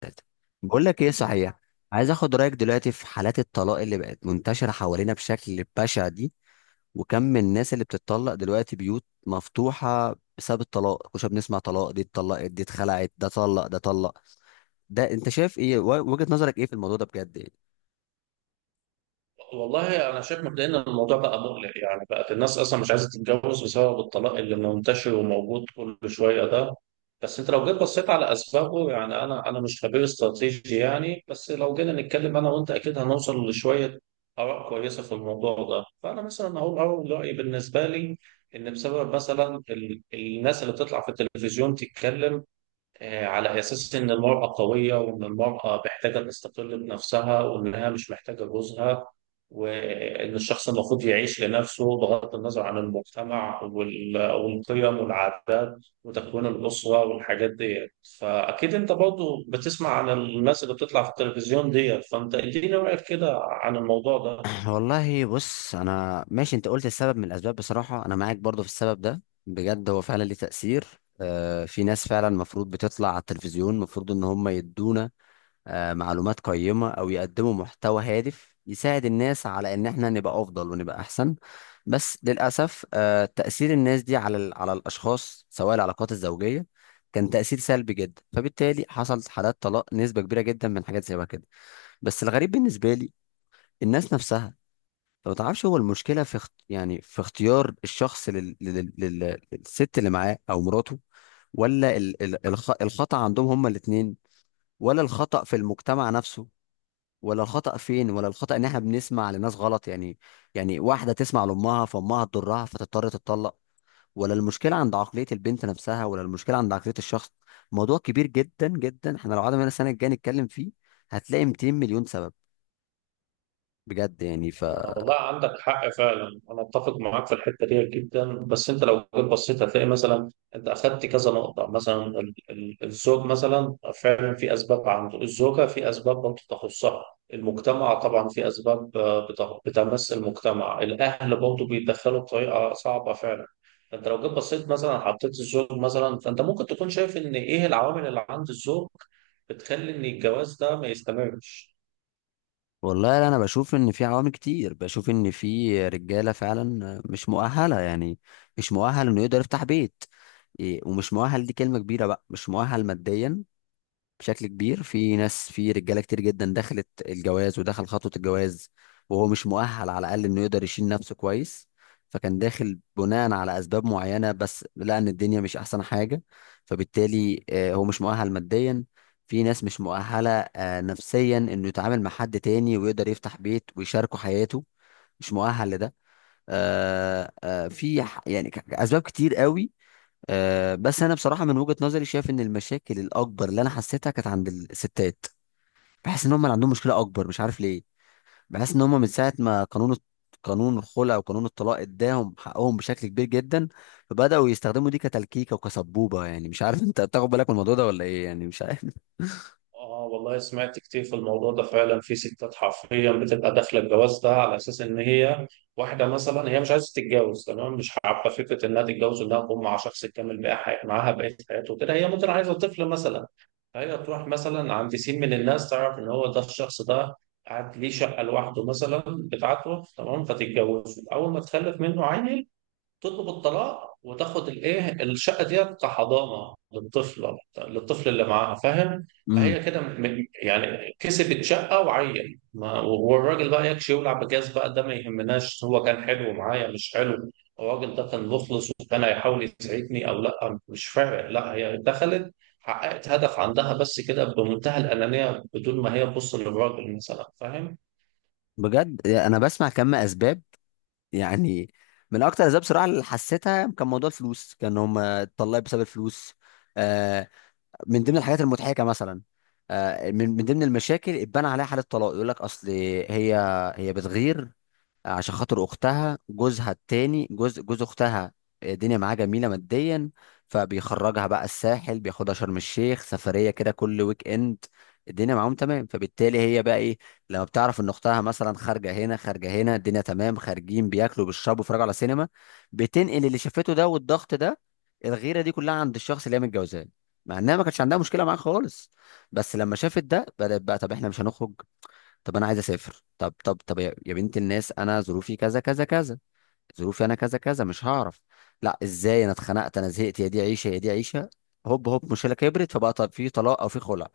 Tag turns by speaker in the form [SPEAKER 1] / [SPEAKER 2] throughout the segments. [SPEAKER 1] ثلاثة. بقول لك ايه، صحيح؟ عايز اخد رايك دلوقتي في حالات الطلاق اللي بقت منتشره حوالينا بشكل بشع دي. وكم من الناس اللي بتتطلق دلوقتي، بيوت مفتوحه بسبب الطلاق. كنا بنسمع طلاق، دي اتطلقت، دي اتخلعت، ده طلق، ده طلق. ده انت شايف ايه؟ وجهه نظرك ايه في الموضوع ده بجد يعني؟
[SPEAKER 2] والله انا شايف مبدئيا ان الموضوع بقى مقلق. يعني بقت الناس اصلا مش عايزه تتجوز بسبب الطلاق اللي منتشر وموجود كل شويه ده. بس انت لو جيت بصيت على اسبابه، يعني انا مش خبير استراتيجي يعني، بس لو جينا نتكلم انا وانت اكيد هنوصل لشويه اراء كويسه في الموضوع ده. فانا مثلا هقول اول رايي بالنسبه لي. ان بسبب مثلا الناس اللي بتطلع في التلفزيون تتكلم، على أساس إن المرأة قوية وإن المرأة محتاجة تستقل بنفسها وإنها مش محتاجة جوزها، وإن الشخص المفروض يعيش لنفسه بغض النظر عن المجتمع والقيم والعادات وتكوين الأسرة والحاجات ديت. فأكيد أنت برضو بتسمع عن الناس اللي بتطلع في التلفزيون ديت، فأنت إديني رأيك كده عن الموضوع ده.
[SPEAKER 1] والله بص، انا ماشي، انت قلت السبب من الاسباب. بصراحه انا معاك برضو في السبب ده بجد، هو فعلا ليه تاثير. في ناس فعلا المفروض بتطلع على التلفزيون، المفروض ان هم يدونا معلومات قيمة أو يقدموا محتوى هادف يساعد الناس على إن إحنا نبقى أفضل ونبقى أحسن. بس للأسف تأثير الناس دي على على الأشخاص، سواء العلاقات الزوجية، كان تأثير سلبي جدا، فبالتالي حصلت حالات طلاق نسبة كبيرة جدا من حاجات زي كده. بس الغريب بالنسبة لي، الناس نفسها، فما تعرفش، هو المشكلة في يعني في اختيار الشخص للست اللي معاه أو مراته؟ ولا الخطأ عندهم هما الاتنين؟ ولا الخطأ في المجتمع نفسه؟ ولا الخطأ فين؟ ولا الخطأ ان احنا بنسمع لناس غلط يعني؟ يعني واحدة تسمع لأمها فأمها تضرها فتضطر تتطلق. ولا المشكلة عند عقلية البنت نفسها؟ ولا المشكلة عند عقلية الشخص؟ موضوع كبير جدا جدا، احنا لو قعدنا هنا السنة الجاية نتكلم فيه هتلاقي 200 مليون سبب. بجد يعني، ف
[SPEAKER 2] والله عندك حق فعلا، انا اتفق معاك في الحته دي جدا. بس انت لو جيت بصيت هتلاقي مثلا انت اخدت كذا نقطه. مثلا الزوج مثلا فعلا في اسباب عنده، الزوجه في اسباب برضه تخصها، المجتمع طبعا في اسباب بتمس المجتمع، الاهل برضه بيتدخلوا بطريقه صعبه فعلا. فانت لو جيت بصيت مثلا حطيت الزوج مثلا، فانت ممكن تكون شايف ان ايه العوامل اللي عند الزوج بتخلي ان الجواز ده ما يستمرش.
[SPEAKER 1] والله انا بشوف ان في عوامل كتير. بشوف ان في رجالة فعلا مش مؤهلة يعني. مش مؤهل انه يقدر يفتح بيت. إيه، ومش مؤهل دي كلمة كبيرة بقى، مش مؤهل ماديا بشكل كبير. في ناس، في رجاله كتير جدا دخلت الجواز ودخل خطوه الجواز وهو مش مؤهل على الاقل انه يقدر يشيل نفسه كويس. فكان داخل بناء على اسباب معينه بس لقى ان الدنيا مش احسن حاجه. فبالتالي هو مش مؤهل ماديا. في ناس مش مؤهله نفسيا انه يتعامل مع حد تاني ويقدر يفتح بيت ويشاركه حياته. مش مؤهل لده. في يعني اسباب كتير قوي. أه بس انا بصراحه من وجهه نظري شايف ان المشاكل الاكبر اللي انا حسيتها كانت عند الستات. بحس ان هم اللي عندهم مشكله اكبر، مش عارف ليه. بحس ان هم من ساعه ما قانون قانون الخلع وقانون الطلاق اداهم حقهم بشكل كبير جدا، فبداوا يستخدموا دي كتلكيكه وكسبوبه يعني. مش عارف انت بتاخد بالك من الموضوع ده ولا ايه يعني؟ مش عارف.
[SPEAKER 2] اه والله سمعت كتير في الموضوع ده. فعلا في ستات حرفيا بتبقى داخله الجواز ده على اساس ان هي واحده مثلا، هي مش عايزه تتجوز تمام، مش حابه فكره انها تتجوز، انها تقوم مع شخص تكمل بقى معاها بقيه حياته كده. هي ممكن عايزه طفل مثلا، فهي تروح مثلا عند سين من الناس تعرف ان هو ده الشخص ده قاعد ليه شقه لوحده مثلا بتاعته تمام، فتتجوزه. اول ما تخلف منه عيل تطلب الطلاق وتاخد الايه الشقه ديت كحضانه للطفله، للطفل اللي معاها، فاهم؟
[SPEAKER 1] امم.
[SPEAKER 2] فهي كده يعني كسبت شقه وعين ما، والراجل بقى يكشي يولع بجاز، بقى ده ما يهمناش. هو كان حلو معايا مش حلو، الراجل ده كان مخلص وكان هيحاول يسعدني او لا، مش فارق. لا، هي دخلت حققت هدف عندها بس كده، بمنتهى الانانيه، بدون ما هي تبص للراجل مثلا، فاهم؟
[SPEAKER 1] بجد انا بسمع كم اسباب يعني. من اكتر الاسباب بصراحه اللي حسيتها كان موضوع الفلوس، كان هم اتطلقوا بسبب الفلوس. آه، من ضمن الحاجات المضحكه مثلا، من ضمن المشاكل اتبنى عليها حاله طلاق، يقول لك اصل هي هي بتغير عشان خاطر اختها. جوزها التاني، جوز اختها، الدنيا معاه جميله ماديا، فبيخرجها بقى الساحل، بياخدها شرم الشيخ سفريه كده كل ويك اند، الدنيا معاهم تمام. فبالتالي هي بقى ايه، لما بتعرف ان اختها مثلا خارجه هنا خارجه هنا، الدنيا تمام، خارجين بياكلوا بيشربوا بيتفرجوا على سينما، بتنقل اللي شافته ده والضغط ده الغيره دي كلها عند الشخص اللي هي متجوزاه، مع انها ما كانتش عندها مشكله معاه خالص. بس لما شافت ده بدات بقى، طب احنا مش هنخرج؟ طب انا عايز اسافر. طب طب طب، يا بنت الناس، انا ظروفي كذا كذا كذا، ظروفي انا كذا كذا، مش هعرف. لا ازاي، انا اتخنقت، انا زهقت، يا دي عيشه، يا دي عيشه. هوب هوب، مشكله كبرت، فبقى طب في طلاق او في خلع.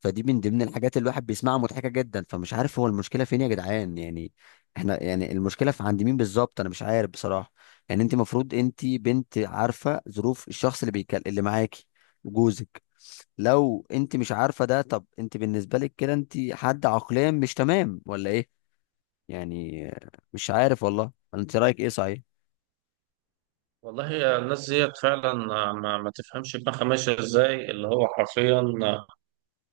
[SPEAKER 1] فدي من ضمن الحاجات اللي الواحد بيسمعها مضحكه جدا. فمش عارف هو المشكله فين يا جدعان يعني. احنا يعني المشكله في عند مين بالظبط، انا مش عارف بصراحه. يعني انت المفروض انت بنت عارفه ظروف الشخص اللي بيكل اللي معاكي، جوزك. لو انت مش عارفه ده، طب انت بالنسبه لك كده انت حد عقليا مش تمام ولا ايه؟ يعني مش عارف والله. ولا انت رايك ايه، صحيح؟
[SPEAKER 2] والله يا الناس ديت فعلا ما, ما تفهمش دماغها ماشيه ازاي. اللي هو حرفيا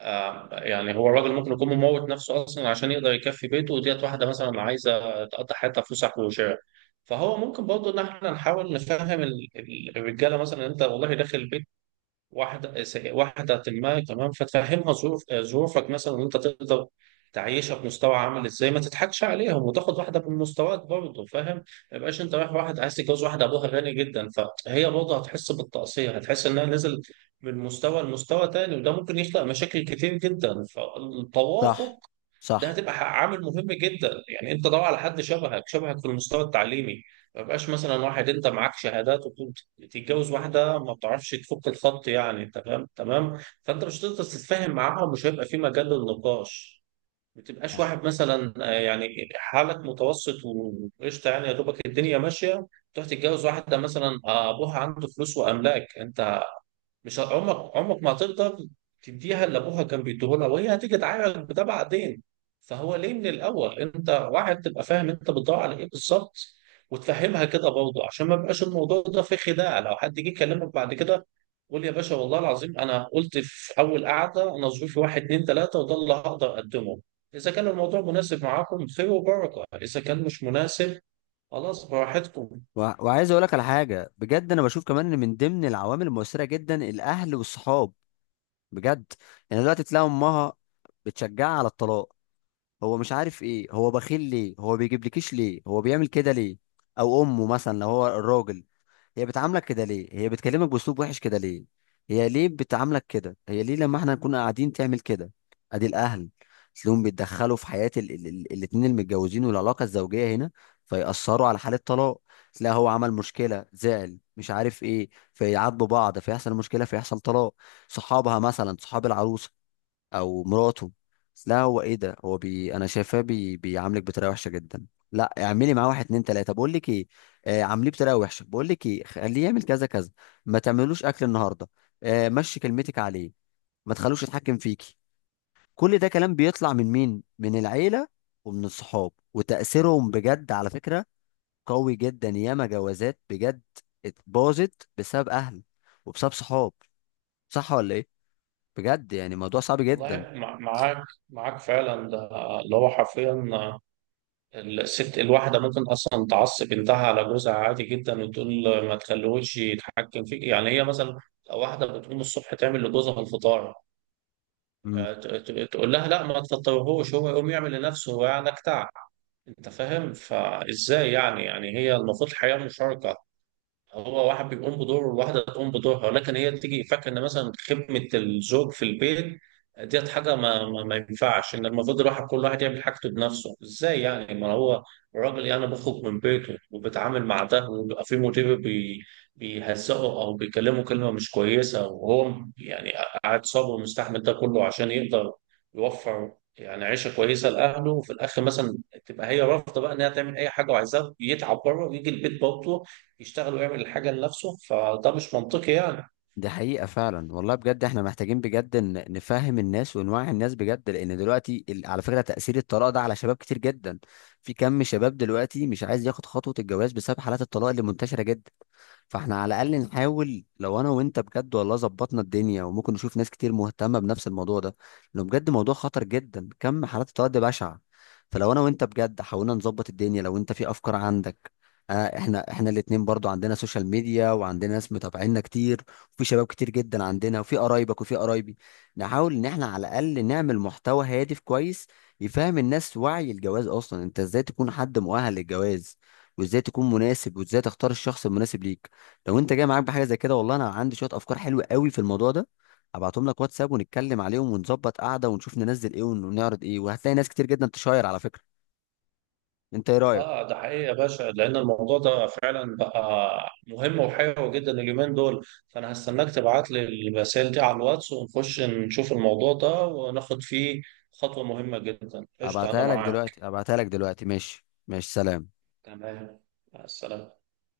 [SPEAKER 2] يعني هو الراجل ممكن يكون مموت نفسه اصلا عشان يقدر يكفي بيته، وديت واحده مثلا عايزه تقضي حياتها فسح وشراء. فهو ممكن برضه ان احنا نحاول نفهم الرجاله. مثلا انت والله داخل واحدة واحدة ما كمان، فتفهمها ظروفك مثلا وانت تقدر تعيشها بمستوى عامل ازاي، ما تضحكش عليهم وتاخد واحدة من مستواك برضه، فاهم؟ ما يبقاش انت رايح واحد عايز تتجوز واحدة ابوها غني جدا، فهي برضه هتحس بالتقصير، هتحس انها نزل من مستوى لمستوى تاني، وده ممكن يخلق مشاكل كتير جدا.
[SPEAKER 1] صح.
[SPEAKER 2] فالتوافق ده
[SPEAKER 1] صح.
[SPEAKER 2] هتبقى عامل مهم جدا. يعني انت دور على حد شبهك، شبهك في المستوى التعليمي. ما بقاش مثلا واحد انت معاك شهادات وتقوم تتجوز واحده ما بتعرفش تفك الخط يعني. تمام تمام؟ فانت مش هتقدر تتفاهم معاها ومش هيبقى في مجال للنقاش. ما تبقاش واحد مثلا يعني حالك متوسط وقشطه يعني، يا دوبك الدنيا ماشيه، تروح تتجوز واحده مثلا ابوها عنده فلوس واملاك. انت مش عمرك عمرك ما هتقدر تديها اللي ابوها كان بيديهولها، وهي هتيجي تعايرك بده بعدين. فهو ليه من الاول؟ انت واحد تبقى فاهم انت بتدور على ايه بالظبط، وتفهمها كده برضه، عشان ما يبقاش الموضوع ده فيه خداع. لو حد جه يكلمك بعد كده قول يا باشا والله العظيم انا قلت في اول قعده، انا ظروفي واحد اتنين تلاته وده اللي هقدر اقدمه. اذا كان الموضوع مناسب معاكم خير وبركه، اذا كان مش مناسب خلاص براحتكم.
[SPEAKER 1] و... وعايز اقول لك على حاجه بجد، انا بشوف كمان ان من ضمن العوامل المؤثره جدا الاهل والصحاب، بجد يعني. دلوقتي تلاقي امها بتشجعها على الطلاق، هو مش عارف ايه، هو بخيل ليه، هو بيجيبلكيش ليه، هو بيعمل كده ليه. او امه مثلا لو هو الراجل، هي بتعاملك كده ليه، هي بتكلمك باسلوب وحش كده ليه، هي ليه بتعاملك كده، هي ليه لما احنا نكون قاعدين تعمل كده. ادي الاهل، تلاقيهم بيتدخلوا في حياه الاتنين المتجوزين والعلاقه الزوجيه هنا، فيأثروا على حاله طلاق. تلاقي هو عمل مشكله، زعل مش عارف ايه، فيعاتبوا بعض، فيحصل مشكله، فيحصل طلاق. صحابها مثلا، صحاب العروسه او مراته، لا هو ايه ده، هو انا شايفاه بيعاملك بطريقه وحشه جدا، لا اعملي معاه واحد اتنين تلاته، بقول لك ايه، آه عامليه بطريقه وحشه، بقول لك ايه خليه يعمل كذا كذا، ما تعملوش اكل النهارده، آه مشي كلمتك عليه، ما تخلوش يتحكم فيكي. كل ده كلام بيطلع من مين؟ من العيله ومن الصحاب، وتاثيرهم بجد على فكره قوي جدا. ياما جوازات بجد اتباظت بسبب اهل وبسبب صحاب. صح ولا ايه؟ بجد يعني موضوع صعب جدا.
[SPEAKER 2] والله معاك فعلا. ده اللي هو حرفيا، الست الواحدة ممكن أصلا تعصب بنتها على جوزها عادي جدا وتقول ما تخليهوش يتحكم فيك. يعني هي مثلا واحدة بتقوم الصبح تعمل لجوزها الفطار، يعني تقول لها لا ما تفطرهوش، هو يقوم يعمل لنفسه هو، يعني جدع. أنت فاهم؟ فإزاي يعني هي المفروض الحياة مشاركة، هو واحد بيقوم بدوره والواحدة تقوم بدورها. ولكن هي تيجي فاكرة إن مثلا خدمة الزوج في البيت ديت حاجة ما ينفعش. إن المفروض الواحد كل واحد يعمل حاجته بنفسه. إزاي يعني؟ ما هو الراجل يعني بيخرج من بيته وبيتعامل مع ده، وبيبقى في مدير بيهزقه أو بيكلمه كلمة مش كويسة، وهو يعني قاعد صابر ومستحمل ده كله عشان يقدر يوفر يعني عيشة كويسة لأهله. وفي الآخر مثلا تبقى هي رافضة بقى إنها تعمل أي حاجة، وعايزاه يتعب بره ويجي البيت برضه يشتغل ويعمل الحاجة لنفسه. فده مش منطقي يعني.
[SPEAKER 1] دي حقيقة فعلا والله، بجد احنا محتاجين بجد نفهم الناس ونوعي الناس بجد. لان دلوقتي على فكرة تأثير الطلاق ده على شباب كتير جدا. في كم شباب دلوقتي مش عايز ياخد خطوة الجواز بسبب حالات الطلاق اللي منتشرة جدا. فاحنا على الاقل نحاول، لو انا وانت بجد والله ظبطنا الدنيا، وممكن نشوف ناس كتير مهتمه بنفس الموضوع ده، لانه بجد موضوع خطر جدا، كم حالات التوعية بشعه. فلو انا وانت بجد حاولنا نظبط الدنيا، لو انت في افكار عندك. آه، احنا الاتنين برضو عندنا سوشيال ميديا، وعندنا ناس متابعينا كتير، وفي شباب كتير جدا عندنا، وفي قرايبك وفي قرايبي. نحاول ان احنا على الاقل نعمل محتوى هادف كويس يفهم الناس وعي الجواز، اصلا انت ازاي تكون حد مؤهل للجواز وازاي تكون مناسب وازاي تختار الشخص المناسب ليك. لو انت جاي معاك بحاجه زي كده، والله انا عندي شويه افكار حلوه قوي في الموضوع ده، هبعتهم لك واتساب ونتكلم عليهم ونظبط قعده ونشوف ننزل ايه ونعرض ايه، وهتلاقي ناس كتير جدا تشاير على فكره. انت ايه رايك؟
[SPEAKER 2] اه ده حقيقي يا باشا، لأن الموضوع ده فعلا بقى مهم وحيوي جدا اليومين دول. فأنا هستناك تبعت لي الرسائل دي على الواتس ونخش نشوف الموضوع ده وناخد فيه خطوة مهمة جدا. قشطة، أنا
[SPEAKER 1] ابعتها لك
[SPEAKER 2] معاك.
[SPEAKER 1] دلوقتي، ابعتها لك دلوقتي. ماشي ماشي، سلام.
[SPEAKER 2] تمام، مع السلامة.